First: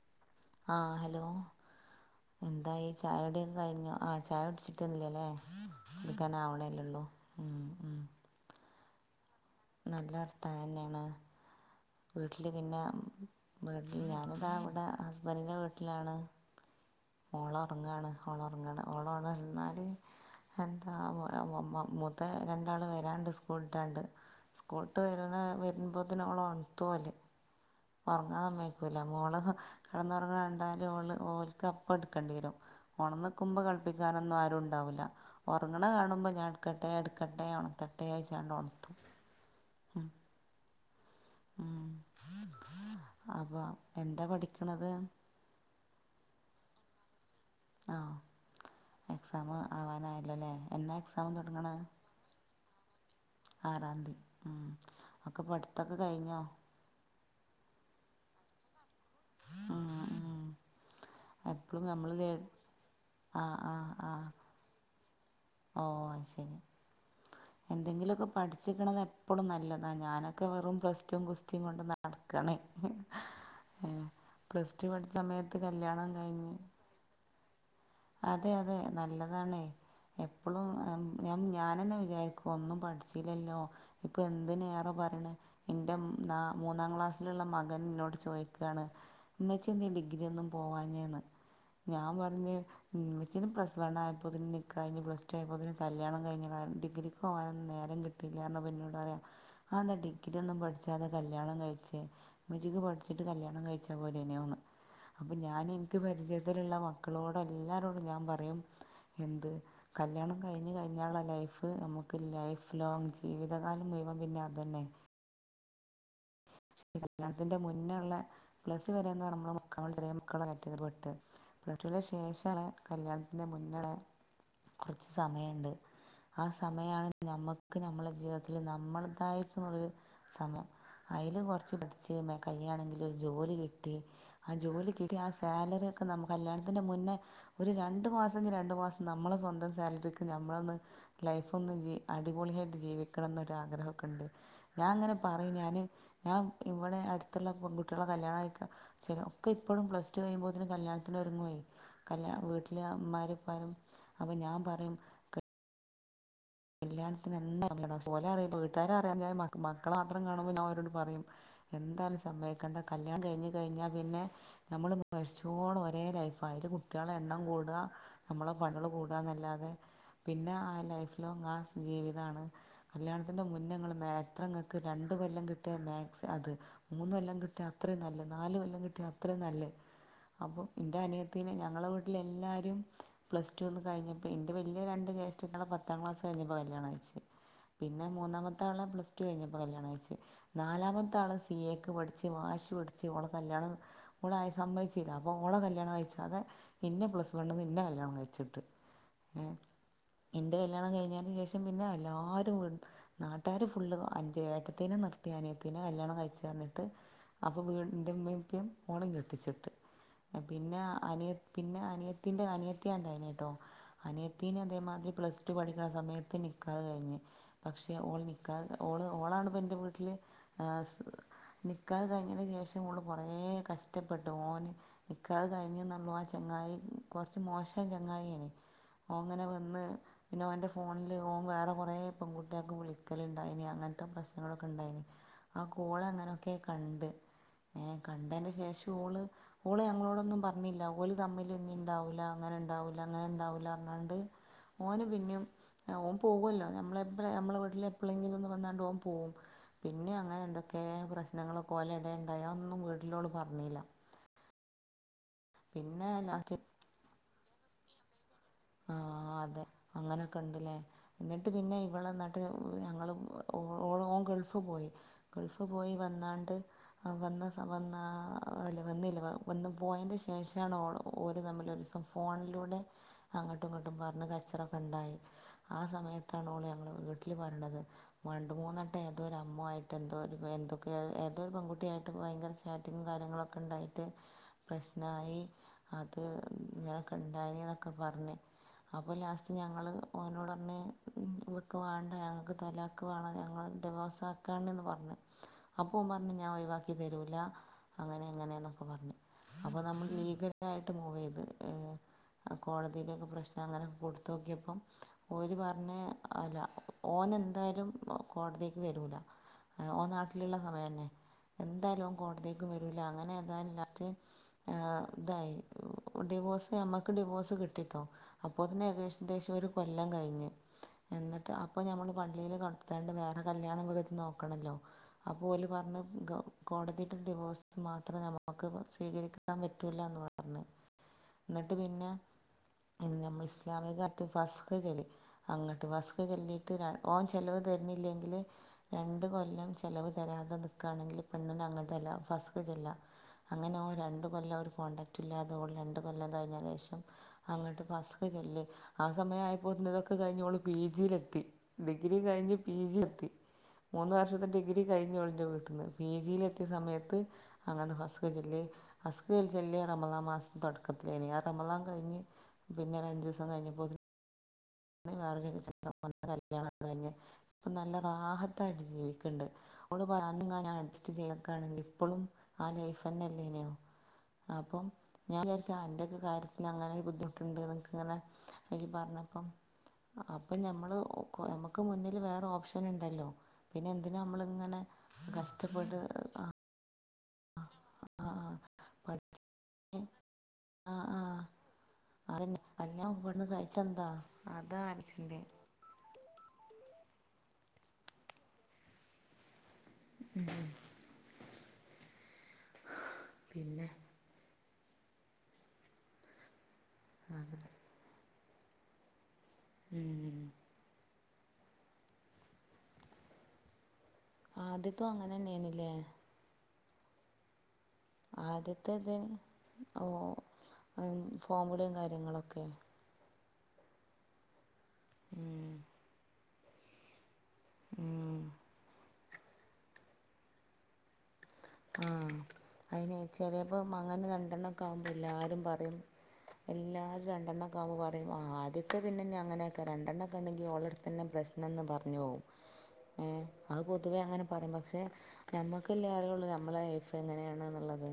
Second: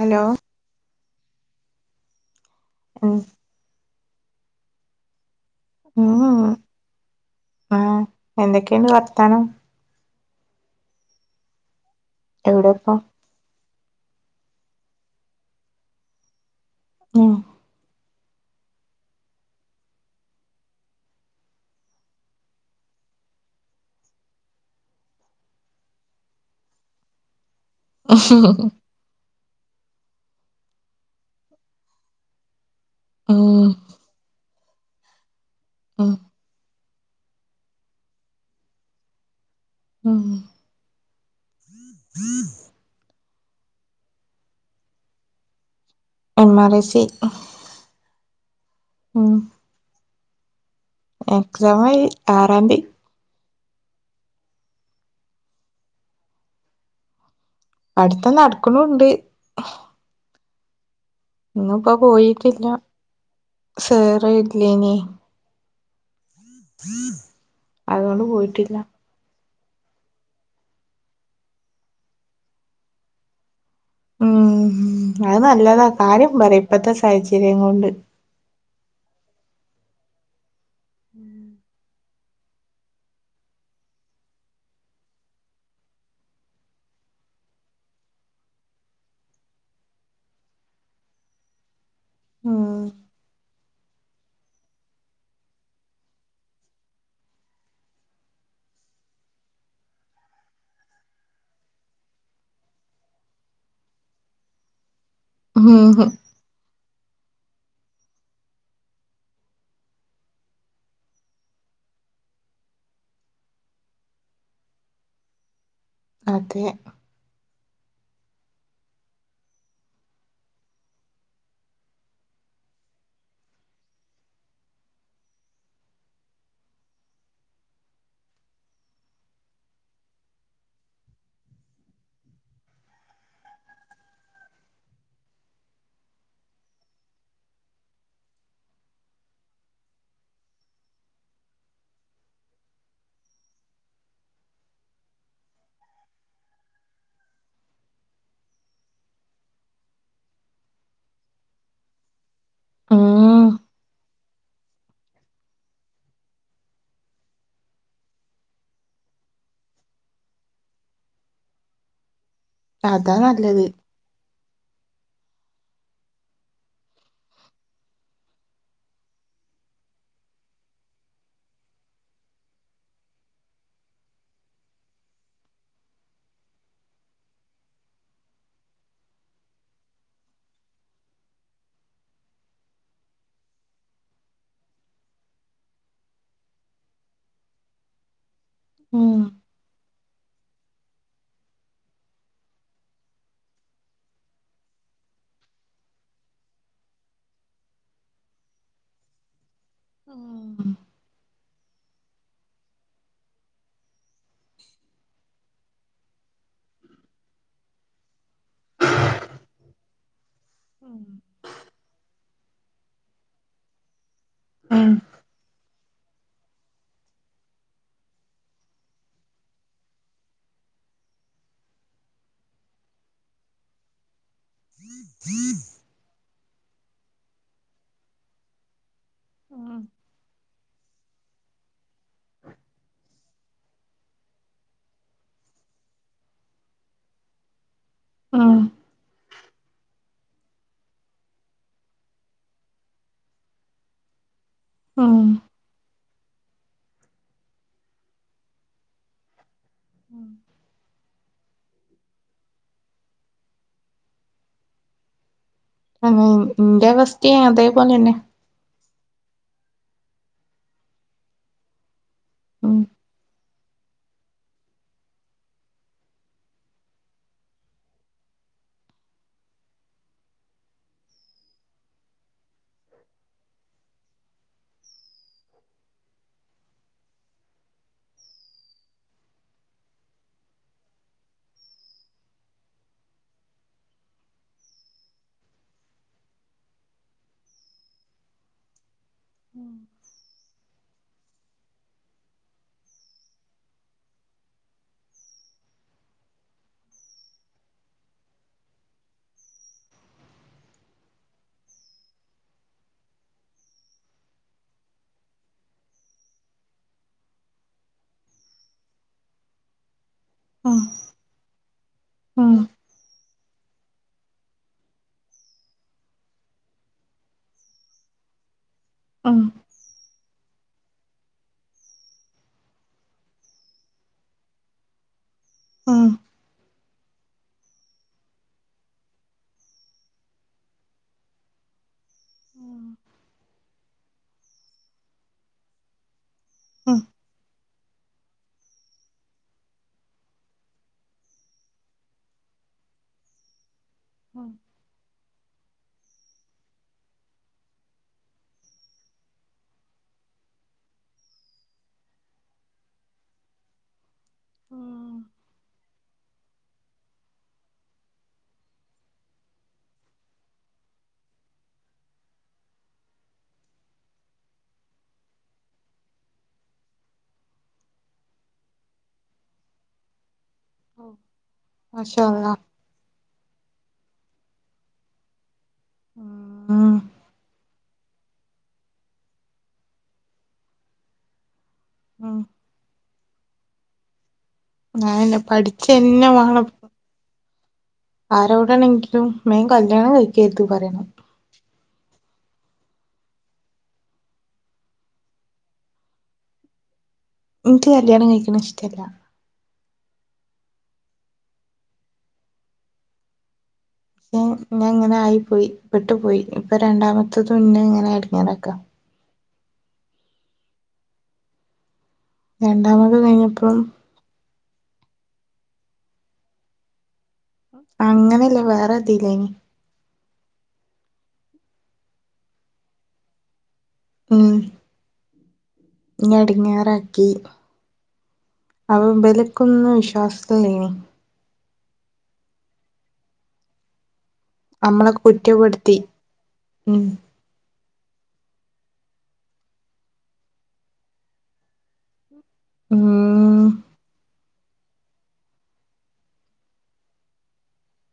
Hello ആ hello എന്തായി, ഉം ചായടിയൊക്കെ കഴിഞ്ഞോ? ആ ചായ കുടിച്ചിട്ടന്നില്ലല്ലേ, ഉം ടിക്കാനാവണല്ലുള്ളൂ. ആഹ് എന്തൊക്കെയുണ്ട് വർത്താനം നല്ലർത്താൻതന്നെണ്. വീട്ടിൽ പിന്നെ എവിടെപ്പോ വീട്ടിൽ ഞാനിതാ വിടെ ഹസ്ബൻഡിൻ്റെ വീട്ടിലാണ്, ഉം മോളറങ്ങാണ്. ഓളോറങ്ങാണ്. ഓളണർന്നാല് എന്താ മ് [unintelligible] മൂതെ രണ്ടാള് വരാണ്ട് സ്കൂൾഇട്ടാണ്ട് സ്കൂള്ട്ട് വരുന്ന വരുമ്പോതിനോളണ തോല് ഒറങ്ങാൻ സമ്മയ്ക്കൂല, മോള് കടന്നുറങ്ങണണ്ടാല് ഓള് ഓല്ക്ക് അപ്പട്ക്കണ്ടി വരും ഓണന്ന് നിക്കുമ്പോ ഉം കളിപ്പിക്കാനൊന്നും ആരും ഉണ്ടാവുല്ല, ഒറങ്ങണ ഉം കാണുമ്പോ ഞാൻ എടക്ക എടുക്കട്ടെ ഉണത്തട്ടെച്ചാണ്ട് ഉണത്തും ഉം ഉം മം അപ്പൊ എന്താ പഠിക്കണത് [unintelligible] ആ എക്സാം ആവാനായല്ലോല്ലേ? എക്സാം ആയി, ആറാംതി ആറാംതീ ഹും ഒക്കെ പടുത്തൊക്കെ കഴിഞ്ഞോ? അടുത്ത നടക്കണണ്ട് ഉം ഉം ഇന്ന എപ്പളും ഇപ്പ നമ്മള് ലേ പോയിട്ടില്ല ആ ആ ആ സേറെ ഇല്ലേ നി ഓ ശരി അതുകൊണ്ട് എന്തെങ്കിലുമൊക്കെ പോയിട്ടില്ല പഠിച്ചിക്കണ എപ്പോഴും നല്ല നല്ലതാഞാനൊക്കെ വെറും പ്ലസ് റ്റും കുസ്തിയും കൊണ്ട് നടക്കണേ പ്ലസ് ഉം ടു പഠിച്ച അത് സമയത്ത് നല്ലതാ കല്യാണം കാര്യം കഴിഞ്ഞ് പറയും ഇപ്പത്തെ സാഹചര്യം കൊണ്ട് അതെ അതെ നല്ലതാണെ എപ്പളുംഞ ഞാനെന്നെ വി രിക്ക ഒന്നും പഠിച്ചില്ലല്ലോ ഇപ്പൊ എന്ത് റെ പറയണ് എന്റെ മൂന്നാം ക്ലാസ് ക്ലാസ്സിലുള്ള മകൻ എന്നോട് ചോദിക്കുകയാണ് മച്ചിന്തീ ഡിഗ്രി ഒന്നും പോവാഞ്ഞേന്ന് ഞാൻ പറഞ്ഞഞ് ഉം ഉച്ചിന് പ്ലസ് വൺ ആയപ്പോതിന് നിക്ക കഴിഞ്ഞഞ് പ്ലസ് ടു ആയതില്കല്യാണം കഴിഞ്ഞ ഡിഗ്രിക്ക് പോകാന നേര കിട്ടില്ലാന്ന് പറാ ഡിഗ്രി ഒന്നും പഠിക്കാതെ കല്യാണം കഴിച്ചെ ഉമ്മച്ചിക്ക് പഠിച്ചിട്ട് കല്യാണം കഴിച്ചാ പോരായിരുന്നോന്ന് അപ്പൊ ഞാൻ എന്റെ ഉം പരിജയത്തിലുള്ള മക്കളോട് എല്ലാരോടും ഞാൻ പറയും എന്ത് കല്യാണം കഴിഞ്ഞഞ് കഴിഞ്ഞുള്ള ലൈഫ് നമുക്ക് ലൈഫ് ലോങ് ജീവിതകാലം മുഴുവൻ പിന്നെ അതന്നെ അതെ ശ കല്യാത്തിന്റെ മുന്നെ പിന്നെയുള്ള പ്ലസ്സ് വരെന്ന് നമ്മൾ മുക്കൾ ചെറിയ മക്കളുള്ള കാറ്റഗറി പെട്ട് പ്ലസ് ടുവിന് ശേഷമാണ് കല്യാണത്തിന്റെ മുന്നള്ള കുറച്ച് സമയുണ്ട് ആ സമയമാണ് നമ്മക്ക് നമ്മുടെ ജീവിതത്തിൽ നമ്മളതായിട്ടുള്ളരു സമയം അതിൽ കുറച്ച് പഠിച്ച് കയ്യയാണെങ്കിൽ ഒരു ജോലി കിട്ടി ആ ജോലി കിട്ടി ആ സാലറൊക്കെ ന കല്യാണത്തിന്റെ മുന്നേ ഒരു രണ്ടു മാസംങ്കും രണ്ടു മാസം നമ്മളെ സ്വന്തം സാലറി നമ്മളൊന്ന് ലൈഫ് ഒന്ന് അടിപൊളിയായിട്ട് ജീവിക്കണം എന്നൊ ആഗ്രഹമൊക്കെ ഉണ്ട് ഞാൻ അങ്ങനെ പറയും ഞാന് ഞാൻ ഇവിടെ അടുത്തുള്ള പെൺ കുട്ടികളെ കല്യാണം കഴിക്ക ചില ഒക്കെ ഇപ്പോഴും പ്ലസ് ടു കഴിയുമ്പോ ത്തേക്കും കല്യാണം കല്യാത്തിന്ഒരുങ്ങയി കല്യാ വീട്ടില് ഉമ്മാരും ഉം ഉപ്പാ രും അപ്പൊഞാൻ പറയും അല്ല കല്ല്യാണത്തിന് എന്താ പോലെ അറ വീട്ടുകാര്അറിയാതെ മക്കളെ മാത്രം കാണുമ്പോ ഞാ ൻഅവരോട് പറയും എന്താലും സമ്മക്കേണ്ട അതാ കല്യാണം നല്ലത് കഴിഞ്ഞകഴിഞ്ഞാൽ പിന്നെ നമ്മള് മരിച്ചൂട ഒരേ ലൈഫ അയല് കുട്ടികളെ എണ്ണം കൂടുക നമ്മളെ പണികള് കൂടുക എന്നല്ലാതെ പിന്നെ ആ ലൈഫ് ലോ ആ ജീവിതമാണ് കല്യാണത്തിൻ്ന്റെ മുന്നേങ്ങൾ മാത്രങ്ങൾക്ക് രണ്ട കൊല്ലം കിട്ടിയാൽ മാക് അത് മൂന്ന് കൊല്ലം കിട്ടിയ അത്രയും നല്ല നാല് കൊല്ലം കിട്ടിയ അത്രയും നല്ലത് അപ്പം എന്റെ അനിയത്തിനെ ഞങ്ങള വീട്ടിൽ എല്ലാരും പ്ലസ് ടുന്ന് കഴിഞ്ഞപ്പോ എന്റെ വലിയ രണ്ട് ജേഷ്ട പത്താംക്ലസ് കഴിഞ്ഞപ്പോ കല്യാണം കഴിച്ചു പിന്നെ മന്നാമ ത്തെആള പ്ലസ് ഉം ടു കഴിഞ്ഞപ്പോ കല്യാണം കഴിച്ചു നാലാമത്തെ ആള് സി എക്ക് പഠച്ച് വാശ് പഠച്ച് കല്യാണം ഓള് ആദ്യം സമ്മയിച്ചില്ല അപ്പോ ഓള കല്യാണം കഴിച്ചാതെ ഇന്നെ പ്ലസ് വൺ ന്ന്ന്നെ കല്ല്ണം കഴിച്ചിട്ട് വിട്ടു. ആ എന്റെകല്യാണം കഴഞ്ഞ ശേഷം പക്ഷ പിന്നെ എല്ലാവരും നാട്ടാർ ഫുള് അഞ്ച് ഏട്ടത്തേനെ നിർത്തി അനിയത്തേനെ കല്യാണം കഴിച്ച എന്നിട്ട് അപ്പന്റെഉ മ്മേളപ്പം ഓളെ കെട്ടിച്ചിട്ട് വിട്ടു പിന്നെ അനിയ ഉം പിന്നെ അനിയത്തിന്റെ അനിയത്തി ഉണ്ടായിരുന്നട്ടോ അനിയത്തീനേം അതേമാതിരി പ്ലസ് [unintelligible] സമയത്ത് നിക്കാഹ് കഴിഞ്ഞുപക്ഷെ ഓ ള് നിക്കാഹ് ഓളാണ് എന്റെ വീട്ടില് ഹാസ്നിക്കാഹ് കഴിഞ്ഞതിന് ശേഷം ഓള് കുറേ കഷ്ട പെട്ടു ഓന് നിക്കാഹ് കഴിഞ്ഞെന്നപ്പ ആ ചെങ്ങായി കൊറച്ച് മോശം ചെങ്ങായി യാണ് ഓ അങ്ങനെ ഉം വന്ന് ന്ന ഓന്റെ ഫോണില് ഓൻ വേറെ കുറേ പെങ്കുകുട്ടിയേക്കെ വിളിക്കലിണ്ടായിനി അങ്ങനത്ത പ്രശ്നങ്ങളൊക്കെ ഇണ്ടായിനി. ആ കോള് അങ്ങനെയൊക്കെ കണ്ട് ഏ കണ്ടേന് ഉം ശേഷ ഓള് ഓള് ഞങ്ങളോടൊന്നും പറഞ്ഞില്ല ഓര്തമ്മില് ഒന്നും ഇണ്ടാവൂല്ല അങ്ങനെ ഇണ്ടാവൂല്ലാന്ന് അങ്ങനെ ഇണ്ടാവൂല്ലാന്ന് ണ്ട് ഓന് ഉം പിന്നും ആ ഓൻ പോവല്ലോ ഞമ്മളെ പ്പ നമ്മളെ വീട്ടില് എപ്പെളെങ്കിലും ഒന്ന് വന്നാണ്ട് ഓൻ പോവും. പിന്നെ അങ്ങനെ എന്തൊക്കെ പ്രശ്നങ്ങളൊക്കോലെ എടേ ഇണ്ടായി ഒന്നും വീട്ടിലോള് പറഞ്ഞില്ല. പിന്നെ തന്നേ ഇൻ ലാസ്റ്റ് ഇന്റെവസ്ഥയും അതേ പോലന്നെ. ആഹ് അതെ അങ്ങനൊക്കെ ഉണ്ട്ല്ലേ എന്നിട്ട് പിന്നെ ഇവള് എന്നിട്ട് ഉം ഞങ്ങള് ഓ ഓളും. ഓൻ ഗൾഫ് പോയി ഗൾഫ് പോയി വന്നാണ്ട് അ വന്ന സ വന്ന ആ ഇല വന്നി ഉ വന്ന് പോയേന് ശേഷാണ് ഓള് ഓര് തമ്മില് ദിവസം ഫോണിലൂടെ അങ്ങട്ടും ഇങ്ങട്ടും. വന്ന് കച്ചറൊക്കെ ഉണ്ടായി ആ സമയത്താണ് ഓള് ഞങ്ങളെ വീട്ടില് വന്നത് പണ്ട് മൂന്നട്ട ഏതോ ഒരു അമ്മു ആയിട്ട് എന്തോ ഒരു വെ എന്തൊക്കെ ഏതോരു പെങ്കുട്ടിയായിട്ട് ഭയങ്കര ചാറ്റിങ്ങും കാര്യങ്ങളൊക്കെ ഉണ്ടായി. പ്രശ്നായി അത് ഞാൻ കണ്ടായ പറഞ്ഞ് അപ്പോ ലാസ്റ്റ് ഞങ്ങള് ഓനോടറഞ്ഞ് ക്ക് വേണ്ട ഞങ്ങക്ക് തലാക്ക് വേണം ഞങ്ങള് ഡിവോസാക്കാനെന്ന് പറഞ്ഞ് അപ്പോ ഉമ്മറഞ്ഞ് ഞാ ഒഴിവാക്കി തരൂല അങ്ങനെ എങ്ങനെന്നൊക്കെ പറഞ്ഞു. അപ്പോ നമ്മള് ലീഗലായിട്ട് മൂവെയ്ത്. അ കോടതിയിലേക്കെ പ്രശ്നങ്ങള് കൊടുത്ത് നോക്കിയപ്പം ഒര് പറഞ്ഞ് അല്ല ഓന് എന്തായാലും ഓ കോടതിക്ക് വരൂല്ല എ ഓൻ നാട്ടില് ലിള്ള ഉം സമയല്ലെ എന്തായാലു അവൻ ഉം കോടതീക്ക് വരൂല്ല അങ്ങനെ അയ്നാത്ത് ആ ഇതായി ഉ ഡിവോഴ്സ് ഞമ്മ ഡിവോഴ്സ് കിട്ടീട്ടോ അപ്പോ തന്നെ ഏകദേശം ഉം ദേശ ഒരു കൊല്ലം കഴിഞ്ഞ്. എന്നിട്ട് അപ്പോ ഞമ്മള് പള്ളീല് കൊടുത്താണ്ട് വേറെ കല്യാണം അങ്ങ് വച്ച് നോക്കണല്ലോ. അപ്പ ഓല് പറഞ്ഞ് ഉം ഗ കോടതിടെ ഡിവോഴ്സ് മാത്രമേ നമുക്കൊക്കെ സ്വീകരിക്കാൻ പറ്റൂല്ല എന്ന് പറഞ്ഞ്. ന്നിട്ട് പിന്ന ഞമ്മള് ഇസ്ലാമിക [unintelligible] ചെയ്യില്ലേ അങ്ങൻത്ത. [unintelligible] ഇത് ചൊല്ലീട്ട് ഞാൻ ഉം ഓൻ ചെല്ലുവ തരുന്നില്ലെങ്കില് രണ്ടു കൊല്ലം ചെലവ് തരാതെ നിക്കാണെങ്കില് പെണ്ണിന് അങ്ങാട്ടല്ല ഫസ്റ്റ്. ഇല്ല അങ്ങനെ ഓൻ രണ്ട് കൊല്ലം ഒരു കോണ്ടടാക്ടുല്ലാതെ ഓള് രണ്ട് കൊല്ലം തെകഞ്ഞ ഏകദേശം അങ്ങാട്ട് ഫസ്റ്റ് ചെല്ല് ആ സമയായപ്പോത്തിനും ഇതൊക്കെ കഴിഞ്ഞ് ഒള് പി ജിയിലെത്തി. ഡിഗ്രി കഴിഞ്ഞ് പി ജി എത്തി മൂന്ന് വർഷത്തെ ഡിഗ്രി കഴിഞ്ഞ് ഒളിന്റെ വീട്ടിന്ന്. പി ജി യിലെത്തിയ സമയത്ത് അങ്ങനെ ഹസ്ഗ ചൊല്ലി ഹസ്ഗ് ല് ചൊല്ല്യേ റമദാൻ മാസം തൊടക്കത്തിലേനി. റമദാൻ കഴിഞ്ഞ് പിന്നെ ഒരു അഞ്ചീസം കഴിഞ്ഞപ്പോ [inaudible] ഉം നല്ല റാഹത്തായിട്ട് ജീവിക്കണ്ട് ഓള് പ ഇങ്ങാന അഡ്ജസ്റ്റ് ചെയ്യക്കയാണെങ്കി ഇപ്പളും മാഷാ അള്ളാ ആ ലൈഫ്ന്നെല്ലേ ഇനിയും. അപ്പം ഞാൻ വിചാരിക്കും ആ എന്റെക്കെ കാര്യത്തില് അങ്ങനെ ഉം ഈ ബുദ്ധിമുട്ടുണ്ട്ന്ന്. അങ്ങനെ ഇഴി പറഞ്ഞപ്പം അപ്പ ഞമ്മള് ഓ കൊറെ ഞമ്മ ക്കു മുന്നില് ഉം വേറെ ഓപ്ഷന്ണ്ടല്ലൊ പിന്നെ എന്തിനാ അമ്മള് ഞാ എന്നെ പഠിച്ചന്നെ വേണം. ആ ആരോടെണെങ്കിലും പഠിച്ച് മേം കല്യാണം കഴിക്കരുത് പറയണം. അത് ഞാൻ ഇവിടന്ന് അഴച്ച ന്താ [unintelligible] എനിക്ക് കല്യാണം കഴിക്കണ ഇഷ്ട്ടല്ല. മ് ഹ് പിന്നെ. ഉം ഞ അങ്ങനായി പോയി പെട്ടു പോയി ഇപ്പോ ആ രണ്ടാമത്തതും ഇന്നെ ഇങ്ങനെ എടങ്ങേറാക്ക. മ്മ്ഹ്ഹ്ഹ് രണ്ടാമത് കയിഞ്ഞപ്പം ആദ്യത്തോ അങ്ങനെന്നെയ്ന്ല്ലേ അങ്ങനെല്ല വേറെ ആദ്യത്തെദ്ന് ഇതിലേനി ഓ ഫോമലും കാര്യങ്ങളൊക്കെ. മ്മ്. ഉം എടങ്ങേറാക്കി. ഉം. പ്പം ബല്ക്കൊന്നും വിശ്വാസല്ലീനി ആ അയിനെ ചെലേപ്പോമങ്ങനെ രൺ രണ്ടെണ്ണക്കവുമ്പോ നമ്മളെ എല്ലാരും പറയും കുറ്റപ്പെടുത്തി ഉം എല്ലാര് രണ്ടെണ്ണ [unintelligible] ആ ആദ്യത്തെ പിന്നിന്നങ്ങനെയൊ‌ക്കെ രണ്ടെണ്ണംക്കെണ്ട്ങ്കിൽ ഓളെട്ത്തന്നെ പ്രശ്നന്ന് പറഞ്ഞ്പോകും ഏ ഉം അത് പൊതുവേയങ്ങനെ പറയും പക്ഷെ ഹ് ഞമ്മക്കല്ലേ അറിയുള്ള് ഞമ്മ് മ്മ്ളെലൈഫ് എങ്ങനെയാണ്ന്നുള്ളത്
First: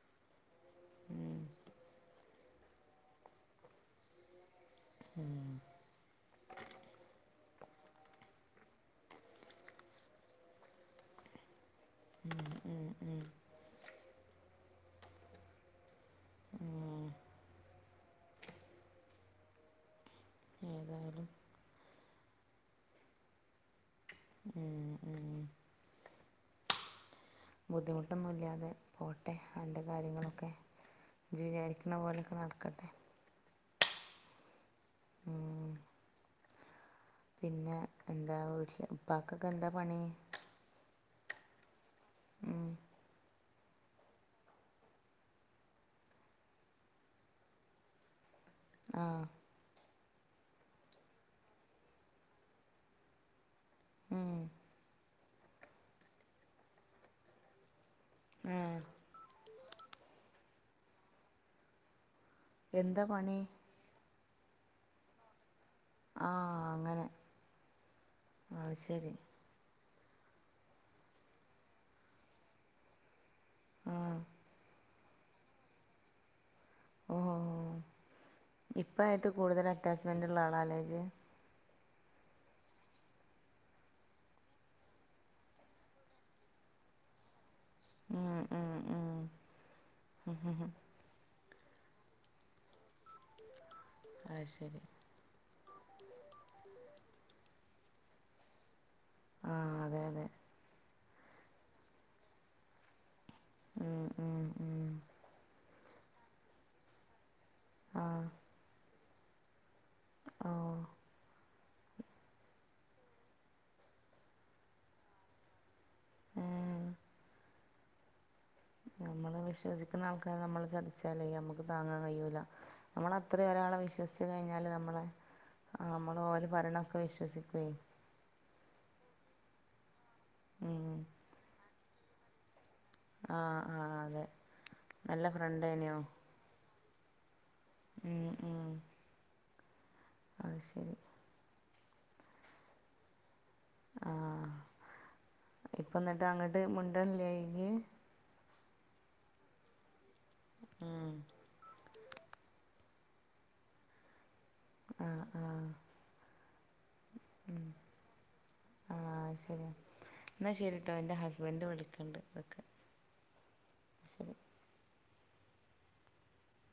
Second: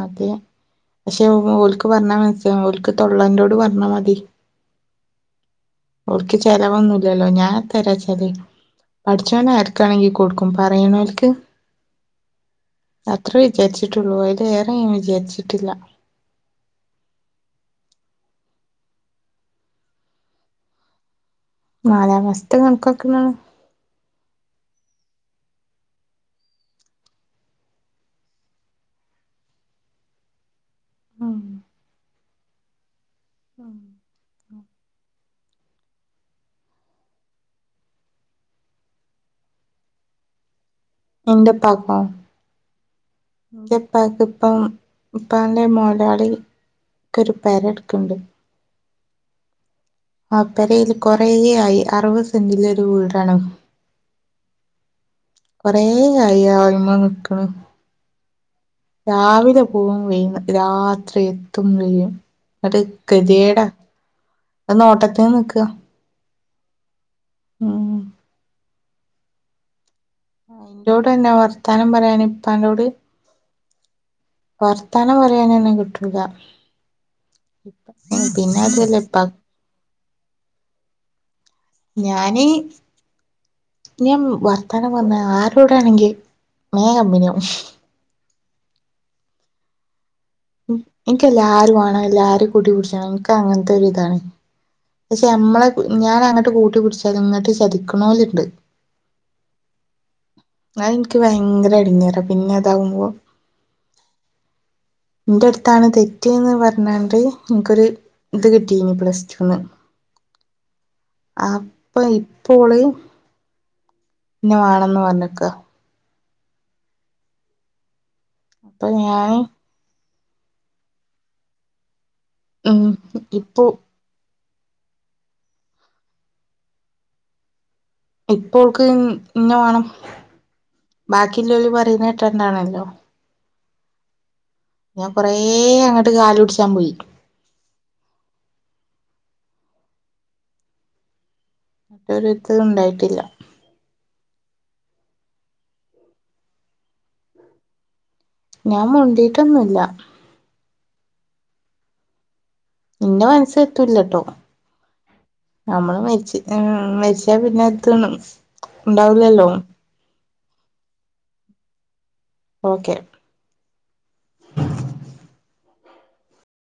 അതെ പഷെ ഉവ്വോൽക്ക് പറഞ്ഞ മൻസ്‌ ങാ ഓൽക്ക് തൊള്ളന്റോട് പറഞ്ഞാ മതി ഓൽക്ക് ചെലവൊന്നുല്ലലോ ഞാൻ തരാ ചെല് പഠച്ചോനാർക്കാണെങ്കി കൊടുക്കും പറയണോൽക്ക് അത്രേ വിചാരിച്ച്ട്ടുള്ളൂ അയിലേറെ ഞാ വിചാരിച്ച്ട്ടില്ല ഏതായ്ലും നാലാമാസ്തെ കണക്ക്നോക്ക്ങ്ങള് മ്മ് മ്മ് ബുദ്ധിമുട്ടൊന്നുല്ല്യാതെ പോട്ടെ അന്റെ കാര്യങ്ങളൊക്കെ ഉം ജ്ജ് വിചാരിക്കണപോലൊക്കെ നടക്കട്ടെ ഉം മ്മ് പിന്നെ എന്താ വീട്ട്‌ല് ഉപ്പാക്കൊക്കെ എന്താ പണി ഇന്റ്പ്പാക്കൊ മ്മ് ന്റെപ്പാക്ക്‌പ്പം പ്പാന്റെ മൊയ്ലാളി ക്കൊര് പെരട്ക്ക്ൺണ്ട് ആഹ് അപെരെയ്ല് കൊറേയായ് അറുപത് സെന്റിലൊരു വീടാണ് മ്മ് കൊറേയായി അയ്മ്മെ നിക്ക്ണ് ആഹ് രാവിലെ പോവും വൈന്ന് രാത്രി എത്തും വെയ്യും ഒര് എന്താ പണി കെത്യേടാ അനോട്ടത്ത്ന്ന് നിക്കാ ആഹ് അങ്ങനെ മ്മ് അയ്ശെരീ അയിന്ടോടെന്നാ വർത്താനം പറയാന് ഇപ്പാനോട് വർത്താനം പറയാന് ന്നെ കിട്ടൂല ഓ ഇപ്പ ഉം പിന്ന അതുവല്ല ഇപ്പാ റ്റാച്ച്മെന്റ്ള്ളാളാലെ ജ്ജ് ഞാന് ഞാൻ വർത്താനം പറഞ്ഞാ ആരോടാണെങ്കി മേം കമ്പനിയാവും ഉം, ഉം, ഉം. എനിക്കെല്ലാരും വാണം എല്ലാരും കൂടി [unintelligible] ൻക്കങ്ങൻ ഇതൊരിതാണ് അത് ശരി പക്ഷെ മ്മളെ ഞാനങ്ങട്ട് കൂട്ടി പിടിച്ചാലിങ്ങട്ട് ചതിക്കണോല്ണ്ട് ആ അതെ അതെ എനിക്ക് ഭയങ്കര അടിഞ്ഞേറ പിന്നെ അതാാവുമ്പോ. ഉം ഉം ഉം ന്റ അടുത്താണ് തെറ്റ്ന്ന് പറഞ്ഞണ്ട് നിനക്ക്ൊരു ഇത് കിട്ടിനി പ്ലസ് ച്ചൊന്ന് ആവൊ അപ്പൊ ഇപ്പോള് ന്നെ വേണന്ന് പറഞ്ഞ്ക്കാ ആഹ് അപ്പൊ ഞൻ ുന്ന ആൾക്കർ നമ്മള് ചതിച്ചാല നുക്ക് താങ്ങൻ കഴിയൂല്ല ഉം നമ്മ അത്ര ഇപ്പൊ ഒരാളെ വിശ്വസിച്ച കി കാല് നമ്മളെ നമ്മള് ഓര് ഭരണൊക്കെ വിശ്വസിക്കുവെ ഇപ്പോൾക്ക് ഇന്ന വേണം ഉം. ബാക്കില്ലലി പറയുന്ന ട്രന്താണല്ലോ ആ ആ അതെ ഞാൻ നല്ല കൊറെ ഫ്രണ്ട് അങ്ങോട്ട് കാല പിടിച്ചാൻ പോയി ഉ ഉ അത് ശരി മറ്റത്ത ഉണ്ടായിട്ടില്ല ആഹ ഇപ്പ എന്നിട്ട് അങ്ങോട്ട് മുണ്ടണല്ല ഇയ്യ്? ഞാൻ മുണ്ടീട്ടൊന്നുമില്ല. ആഹ ഇന്ന മനസ്സ എത്തൂലട്ടോ. ആഹ ആഹ ഉ വച്ച പിന്നെത് ആ ഉണ്ടാവൂലല്ലോ ശരി എന്നാൽ ശരിട്ടോ എൻ്റെ ഹസ്ബൻഡ് വിളിക്കുന്നുണ്ട്. ഓക്കെ ശരി